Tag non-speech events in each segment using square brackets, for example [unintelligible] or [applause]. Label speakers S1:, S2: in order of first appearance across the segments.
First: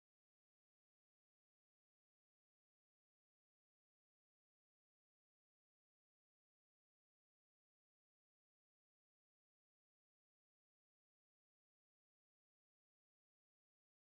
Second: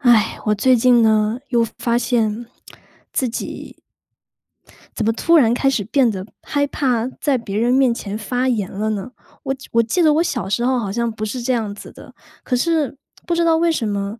S1: 唉，我最近呢，又发现自己怎么突然开始变得害怕在别人面前发言了呢？我记我记得我小时候好像不是这样子的。可是，不知道为什么，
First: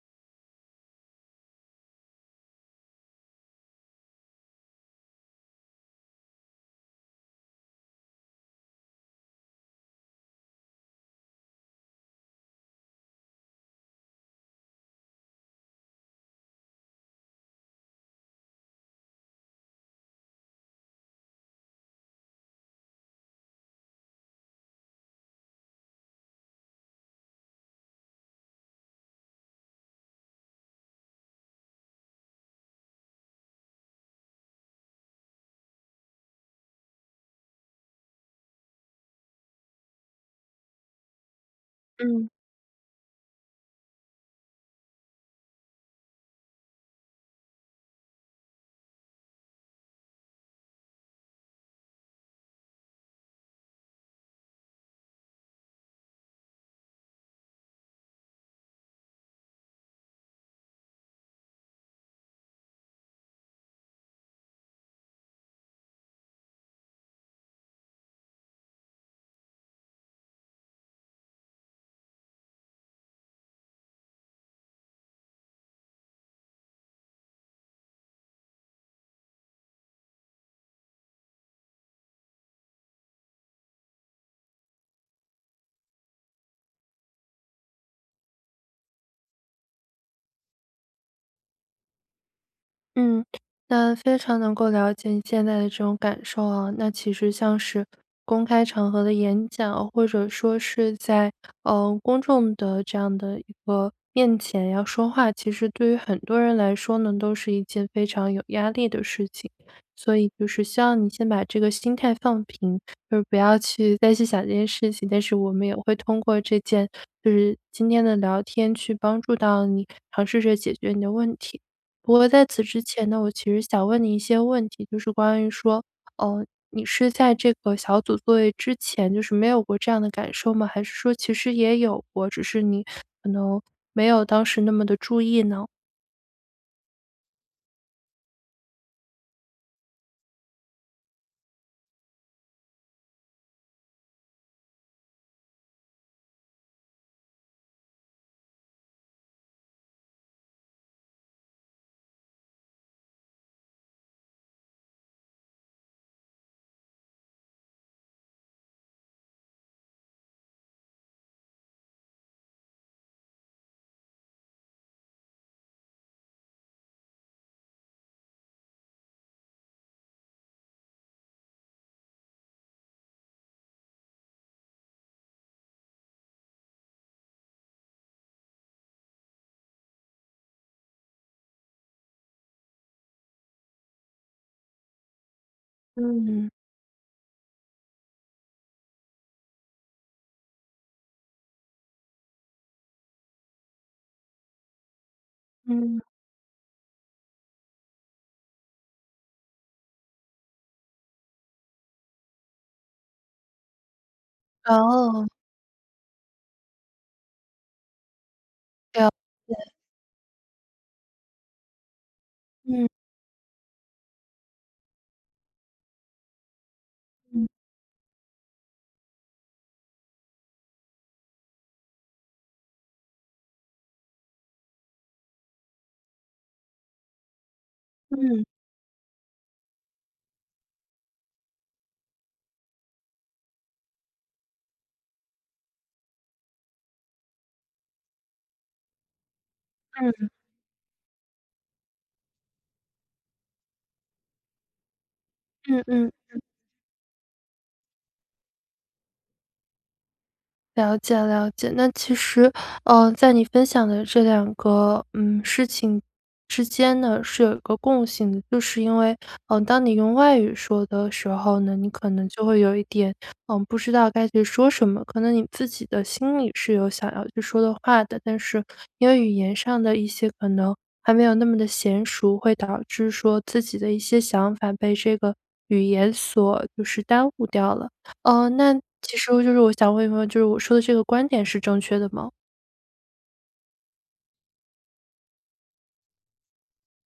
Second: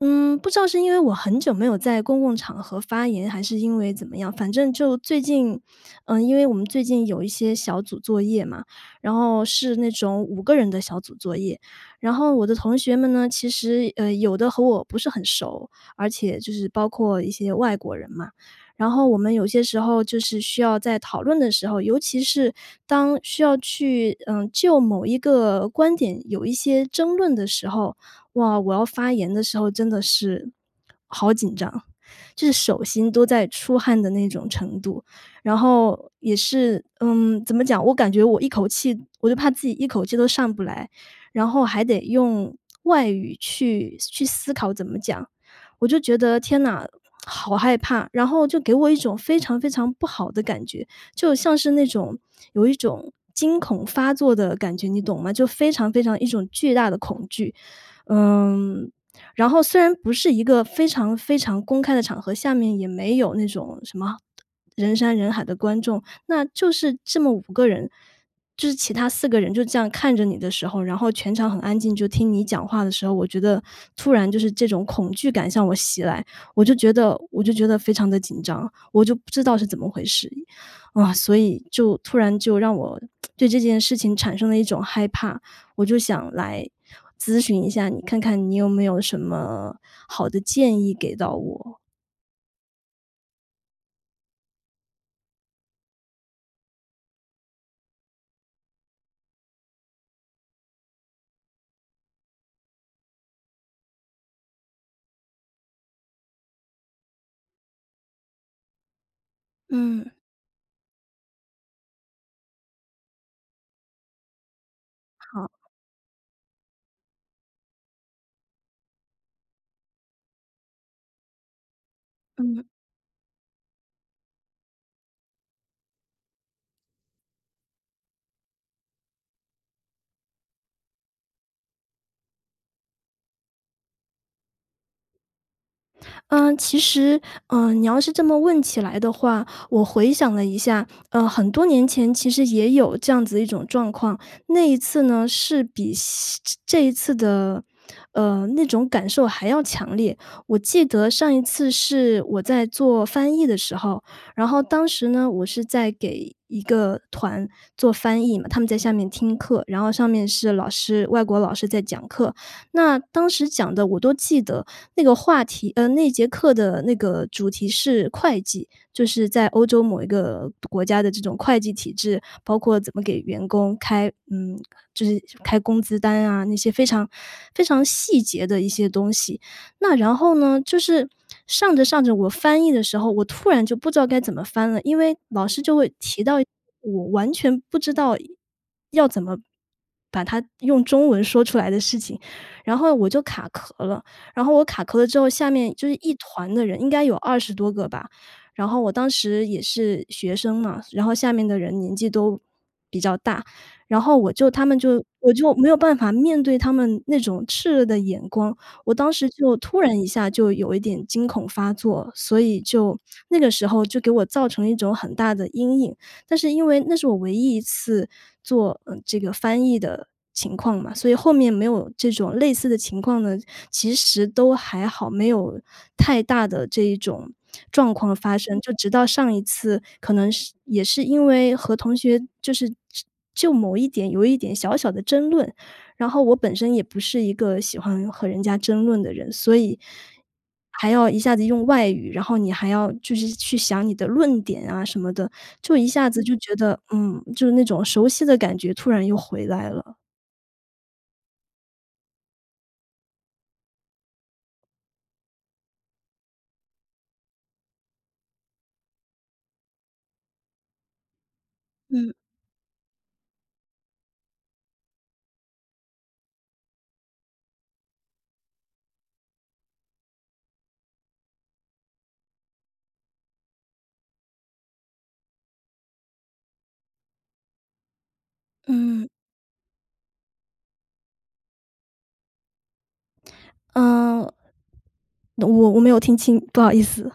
S1: 嗯，不知道是因为我很久没有在公共场合发言，还是因为怎么样。反正就最近呃，因为我们最近有一些小组作业嘛，然后是那种5个人的小组作业。然后我的同学们呢，其实，呃，有的和我不是很熟，而且就是包括一些外国人嘛。然后我们有些时候就是需要在讨论的时候，尤其是，当需要去，嗯，就某一个观点有一些争论的时候，哇，我要发言的时候真的是，好紧张，就是手心都在出汗的那种程度。然后也是，嗯，怎么讲我感觉我一口气我就怕自己一口气都上不来，然后还得
S2: 嗯。
S1: 用外语去思去思考怎么讲。我就觉得：“天呐，好害怕！”然后就给我一种非常非常不好的感觉，就像是那种有一种惊恐发作的感觉，你懂吗？就非常非常一种巨大的恐惧。嗯，然后虽然不是一个非常非常公开的场合，下面也没有那种什么 [smacks lips] 人山人海的观众，那就是这么5个人，就是其他4个人就这样看着你的时候，然后全场很安静，就听你讲话的时候，我觉得，突然就是这种恐惧感向我袭来，我就觉得我就觉得非常地紧张，我就不知道是怎么回事。啊，所以就突然就让我 [smacks lips] 对这件事情产生了一种害怕。我就想来咨询一下你，看看你有没有什么好的建议给到我？
S2: 嗯，那非常能够了解你现在的这种感受啊。那其实像是公开场合的演讲，或者说是在，呃，公众的这样的一个面前要说话，其实对于很多人来说呢，都是一件非常有压力的事情。
S1: 嗯。
S2: 所以就是希望你先把这个心态放平，而不要去再去想这件事情。但是
S1: 好。
S2: 我们也会通过这件就是今天的聊天去帮助到你尝试着解决你的问题。不过在此
S1: 嗯。
S2: 之前呢，我其实想问你一些问题，就是关于说，呃，你是在这个小组作业之前就是没有过这样的感受吗？还是说其实也有过，只是你可能没有当时那么地注意呢？
S1: 嗯，其实，嗯，你要是这么问起来的话，我回想了一下，呃，很多年前其实也有这样子的一种状况。那一次呢，是比西这这一次的，呃，那种感受还要强烈。我记得上一次是我在做翻译的时候，然后当时呢，我是在给一个团做翻译嘛，他们在下面听课，然后上面是老师，外国老师在讲课。那当时讲的我都记得，那个话题呃，那节课的那个主题是会计。就是在欧洲某一个独国家的这种会计体制，包括怎么给员工开嗯，就是开工资单啊，那些非常非常细节的一些东西。那然后呢，就是上着上着，我翻译的时候，我突然就不知道该怎么翻了。因为老师就会提到
S2: 嗯。
S1: 我完全不知道要怎么把它用中文说出来的事情，然后我就卡壳了。然后我卡壳了之后，下面就是
S2: 嗯。
S1: 一团的人，应该有20多个吧，然后我当时也是学生嘛，所然后下面的人年纪都比较大。然后我就他们就
S2: 哦。
S1: 我就没有办法面对他们那种炽热的眼光。我
S2: 对啊，
S1: 当时就
S2: 对。
S1: 突然一下有一点惊恐发作，所以
S2: 嗯。
S1: 就那个时候就给我造成了一种很大的阴影。但是因为那是我唯
S2: 嗯。
S1: 一一次做，呃，这个翻译的情况嘛，所以后面没有这种类似的情况呢，其实都还好，没有太大的这一种状况发
S2: 嗯。
S1: 生。就直到上一次，可能是也是因为和同学就是就就某一点有一点小小的争论，然后我本身也不是一个喜欢和人家争论的人，所以
S2: 嗯。
S1: 还要一下子用外语，然后你还要就是去想你的论点啊什么的，就
S2: 嗯
S1: 一下
S2: 嗯
S1: 子就
S2: 嗯。
S1: 觉得，嗯，就是那种熟悉的感觉突然又回来了。
S2: 了解了解。那其实，呃，在你分享的这2个，嗯，事情之间呢，是有一个共性的。就是因为，呃，当你用外语说的时候呢，你可
S1: 嗯。
S2: 能就会有一点呃不知道该去说什么。可能你自己的心里，是有想要去说的话的。但是因为语言上的一些可能还没有那么地娴熟，会导致说自己的一些想法被这个语言所就是耽误掉了。呃，那
S1: 嗯。
S2: 其实就是我想问一问，就是我说的这个观点是正确的吗？
S1: 呃。我我没有听清，不好意思。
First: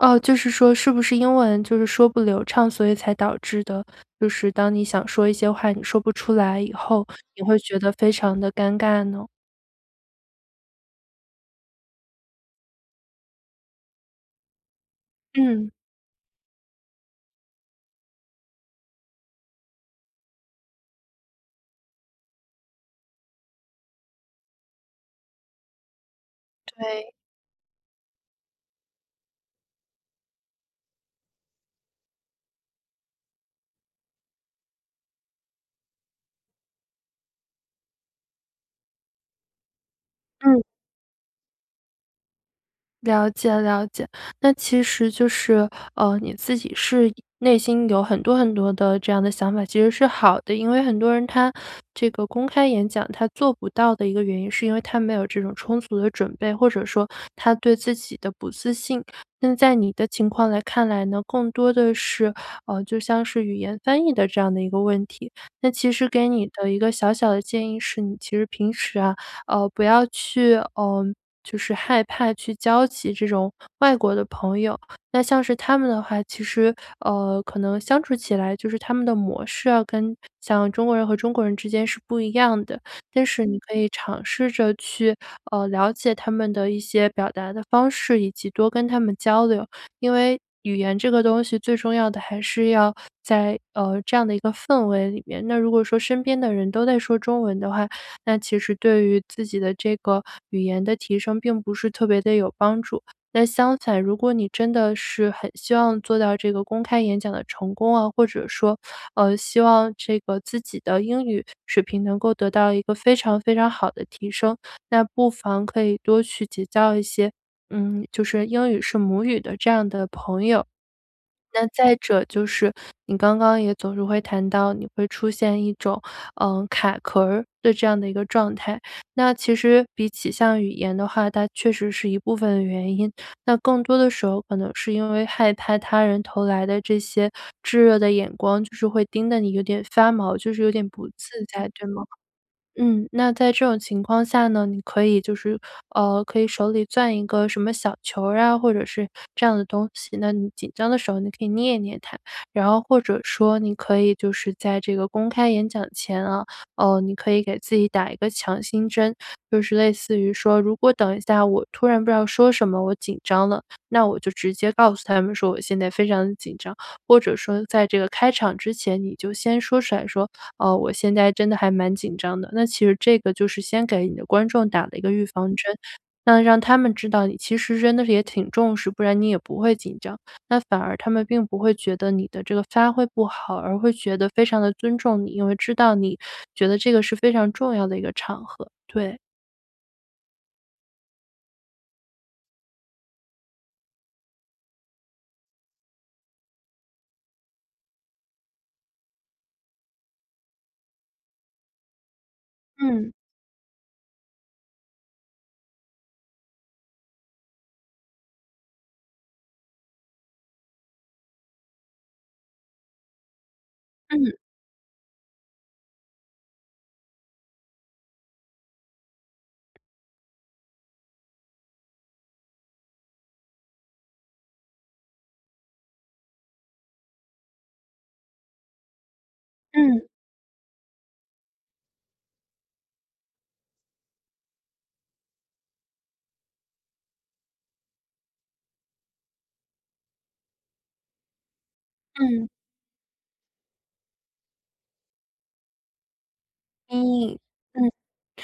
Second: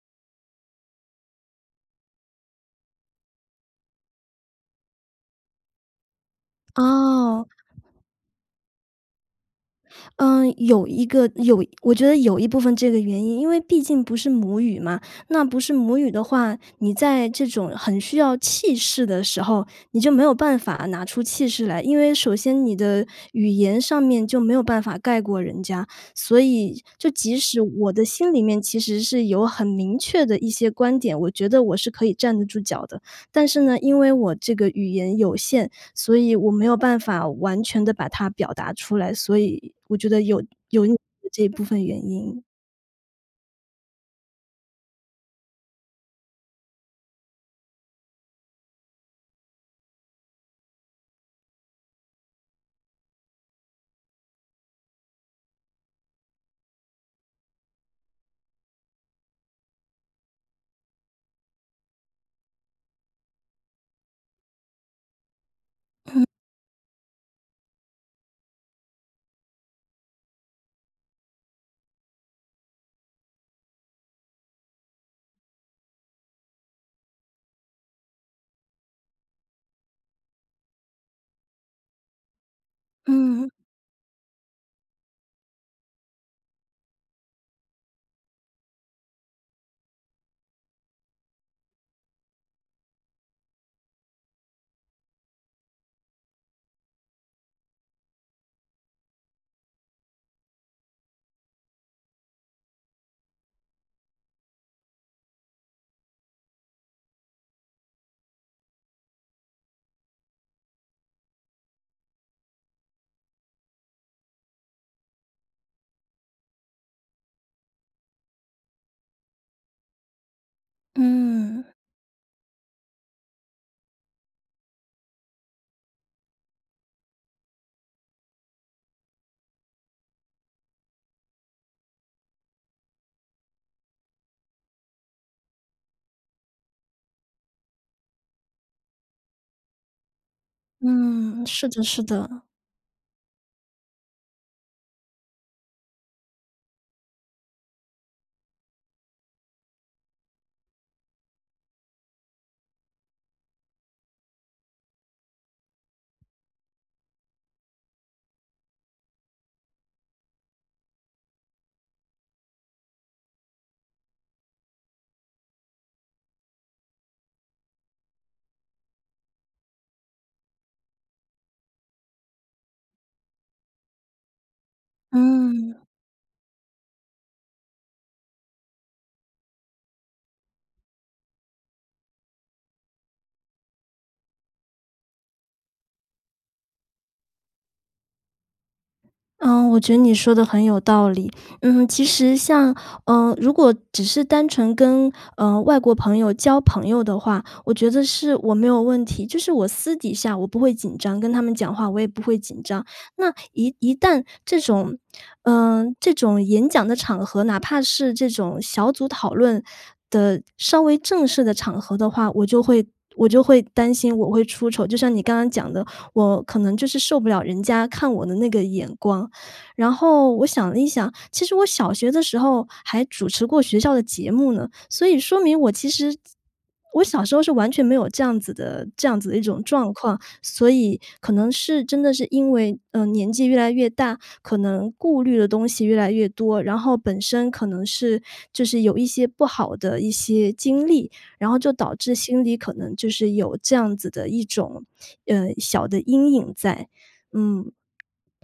S2: 哦，就是说是不是英文就是说不流畅，所以才导致的，就是当你想说一些话你说不出来以后，你
S1: 哦。
S2: 会觉得非常地尴尬呢？
S1: 呃，有一个，有我觉得有一部分这个原因。因为毕竟不是母语嘛，那不
S2: 嗯。
S1: 是母语的话，你在这种很需要气势的时候，你就没有办法拿出气势来。因为首先你的语言上面就没有办法盖过人家。所以，就
S2: 对。
S1: 即使我的心里面其实是有很明确的一些观点，我觉得我是可以站得住脚的。但是呢，因为我这个语言有限，所以我没有办法完全地把它表达出来，所以我觉得有
S2: 嗯。
S1: 有你 [unintelligible] 的这部分原因。
S2: 了解了解，那其实就是，呃，你自己是一内心有很多很多的这样的想法，其实是好的。因为很多人他这个公开演讲，他做不到的一个原因是因为，他没有这种充足的准备。或者说，他对自己的不自信。那在你的情况来看来呢，更多的是，呃，就像是语言翻译的这样的一个问题。那其实
S1: 嗯。
S2: 给你的一个小小的建议是，你其实平时啊，呃，不要去呃，就是害怕去交集这种，外国的朋友。那像是他们的话，其实，呃，可能相处起来就是他们的模式啊，跟像中国人和中国人之间是不一样的。但是
S1: 嗯。
S2: 你可以尝试着去，呃，了解他们的一些表达的方式，以及多跟他们交流。因为，语言这个东西最重要的还是要在，呃，这样的一个氛围里面。那如果说身边的人都在说中文的话，那其实对于自己的这个语言的提升并不是特别地有帮助。但相反，如果你真的是很希望做到这个公开演讲的成功啊，或者说，呃，希望这个自己的英语水平能够得到一个非常非常好地提升，那不妨可以多去结交一些，嗯，就是英语是母语的这样的朋友。那
S1: 嗯。
S2: 再者就是，你刚刚也总是会谈到你会出现一种，呃，卡壳儿，的这样的一个状态。那其实，比起像语言的话，它确实是一部分原因。那更多的时候可能是因为害怕他人投来的这些，炙热的眼光，就是会盯得你有点发毛，就是有点不自
S1: 嗯，是
S2: 在，
S1: 的
S2: 对吗？
S1: 是的。
S2: 嗯，那在这种情况下呢，你可以就是呃，可以手里攥一个什么小球儿啊，或者是这样的东西，那你紧张的时候你可以捏一捏它。然后或者说你可以就是在这个公开演讲前啊，呃，你可以给自己打一个强心针，就是类似于说：“如果等一下我突然不知道说什么我紧张了，那我就直接告诉他们说，我现在非常紧张。“或者说在这个开场之前，你就先说出来，说：“哦，我现在真的还蛮紧张的。“那其实这个就是先给你的观众打了一个预防针，
S1: 嗯。
S2: 那让他们知道你其实真的也挺重视，不然你也不会紧张。那反而他们并不会觉得你的这个发挥不好，而会觉得非常地尊重你，因为知道你，觉得这个是非常重要的一个场合，对。
S1: 呃，我觉得你说得很有道理。嗯，其实像，呃，如果只是单纯跟，呃，外国朋友交朋友的话，我觉得是我没有问题。就是我私底下，我不会紧张，跟他们讲话，我也不会紧张。
S2: 嗯。
S1: 那一一旦这种呃，这种演讲的场合，哪怕是这种小组讨论，的稍微正式的场合的话，我就会我就会担心我
S2: 嗯。
S1: 会出丑。就像你刚刚讲的，我可能就是受不了人家看我的那个眼光。然后我想了一想，其实我小学的时候，还主持过学校的节目呢。所以说明我其实我小时候是完全没有这样子的这样子的一种状
S2: 嗯。
S1: 况。所以，可能是真的是因为，呃，年纪越来越大，可能顾虑的东西越来越多。然后本身可能是，就是有一些不好的一些经历，然后就导致心
S2: 嗯。
S1: 里可能就是，有这样子的一种，呃，小的阴影在。
S2: 嗯，
S1: 嗯，
S2: 嗯，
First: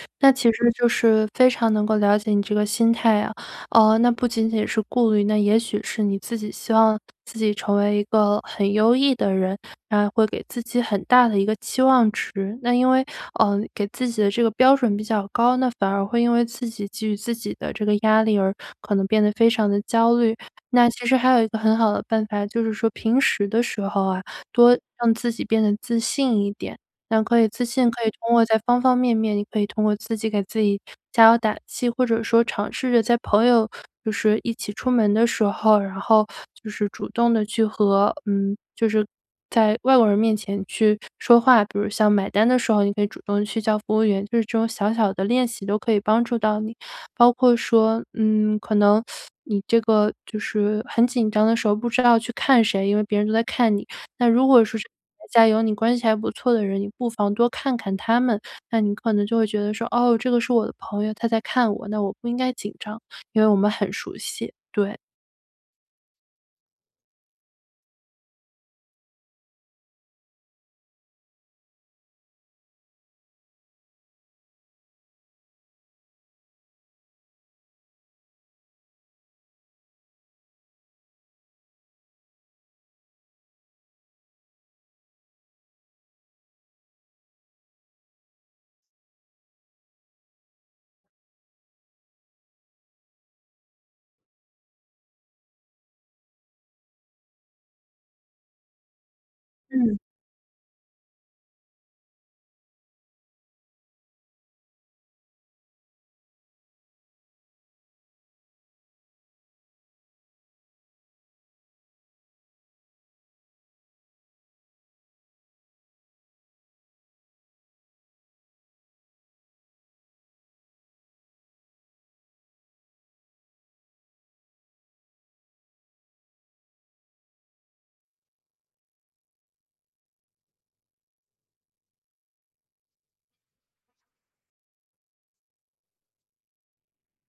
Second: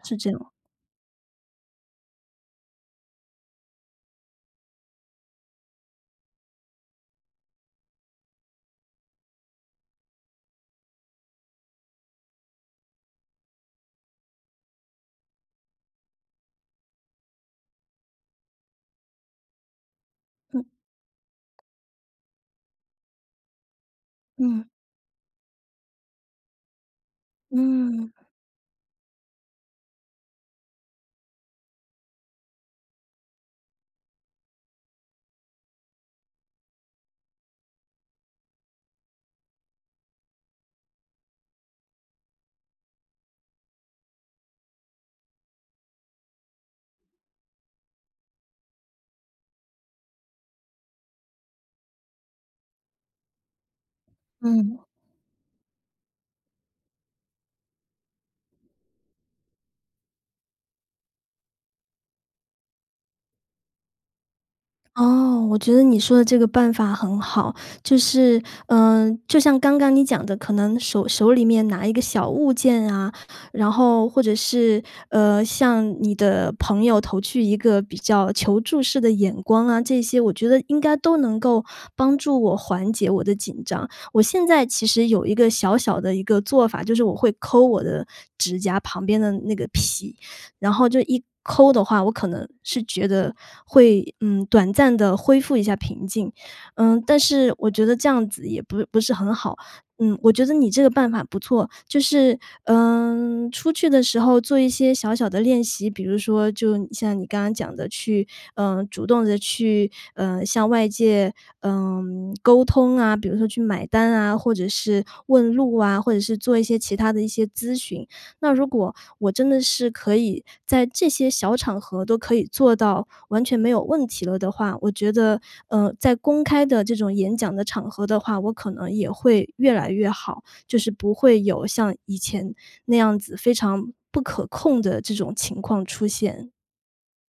S1: 是
S2: 那
S1: 这样。
S2: 其实就是非常能够了解你这个心态啊。呃，那不仅仅是顾虑，那也许是你自己希望，自己成为一个很优异的人，然后会给自己很大的一个期望值。那因为，呃，给自己的这个标准比较高，那反而会因为自己给予自己的这个压力，而可能变得非常地焦虑。
S1: 嗯。
S2: 那其实还有一个很好的办法，就是说平时的时候啊，
S1: 嗯。
S2: 多让自己变得自信一点。那可以自信，可以
S1: 嗯。
S2: 通过在方方面面，你可以通过自己给自己加油打气。或者说尝试着在朋友，就是一起出门的时候，然后就是主动地去和嗯，就是在外国人面前去说话，比如像买单的时候你可以主动去叫服务员，就是这种小小的练习都可以帮助到你。包括说，嗯，可能，[sucks teeth] 你这个就是很紧张的时候，不知道去看谁，因为别人都在看你。那如果
S1: 嗯。
S2: 说是台下有你关系还不错的人，你不妨多看看他们。那你可能就会觉得说：“哦，这个是我的朋友，他在看我，那我不应该紧张，因为我们很熟悉。“对。
S1: 哦，我觉得你说的这个办法很好。就是呃，就像刚刚你讲的，可能手手里面拿一个小物件啊，然后，或者是，呃，向你的朋友投去一个比较求助式的眼光啊这些，我觉得应该都能够，帮助我缓解我的紧张。我现在其实有一个小小的一个做法，就是我会抠我的指甲旁边的那个皮，然后就一抠的话，我可能是觉得，会，嗯，短暂地恢复一下平静。呃，但是我觉得这样子也不不是很好，
S2: 嗯。
S1: 嗯，我觉得你这个办法不错。就是，呃，出去的时候做一些小小的练习，比如说就像你刚刚讲的去，呃，主动地去，呃，向外界，呃，沟通啊，比如说去买单啊，或者是问路啊，或者是做一些其他的一些咨询。那如果，我真的是可以，在这些小场合都可以做到，完全没有问题了的话，我觉得，呃，在公开的这种演讲的场合的话，我可能也会越来越好。就是不会有像以前，那样子，非常不可控的这种情况出现。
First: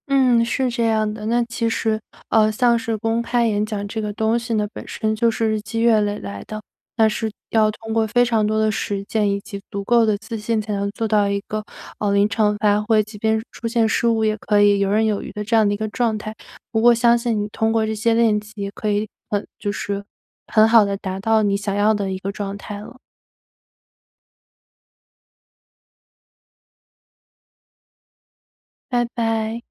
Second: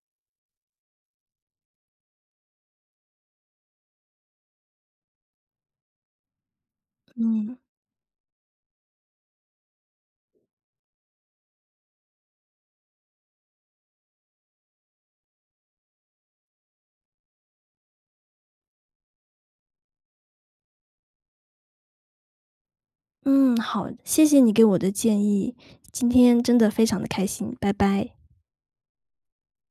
S2: 嗯，是这样的。那其实，呃，像是公开演讲这个东西呢，本身就是日积月累来的。那是
S1: 嗯。
S2: 要通过非常多的实践以及足够的自信才能做到一个，呃，临场发挥，即便出现失误，也可以游刃有余的这样的一个状态。不过相信你通过这些练习，可以很就是，很好地达到你想要的一个状态了。
S1: 嗯，好，谢谢你给我的建议，今天真的非常地开心，拜拜。
S2: 拜拜。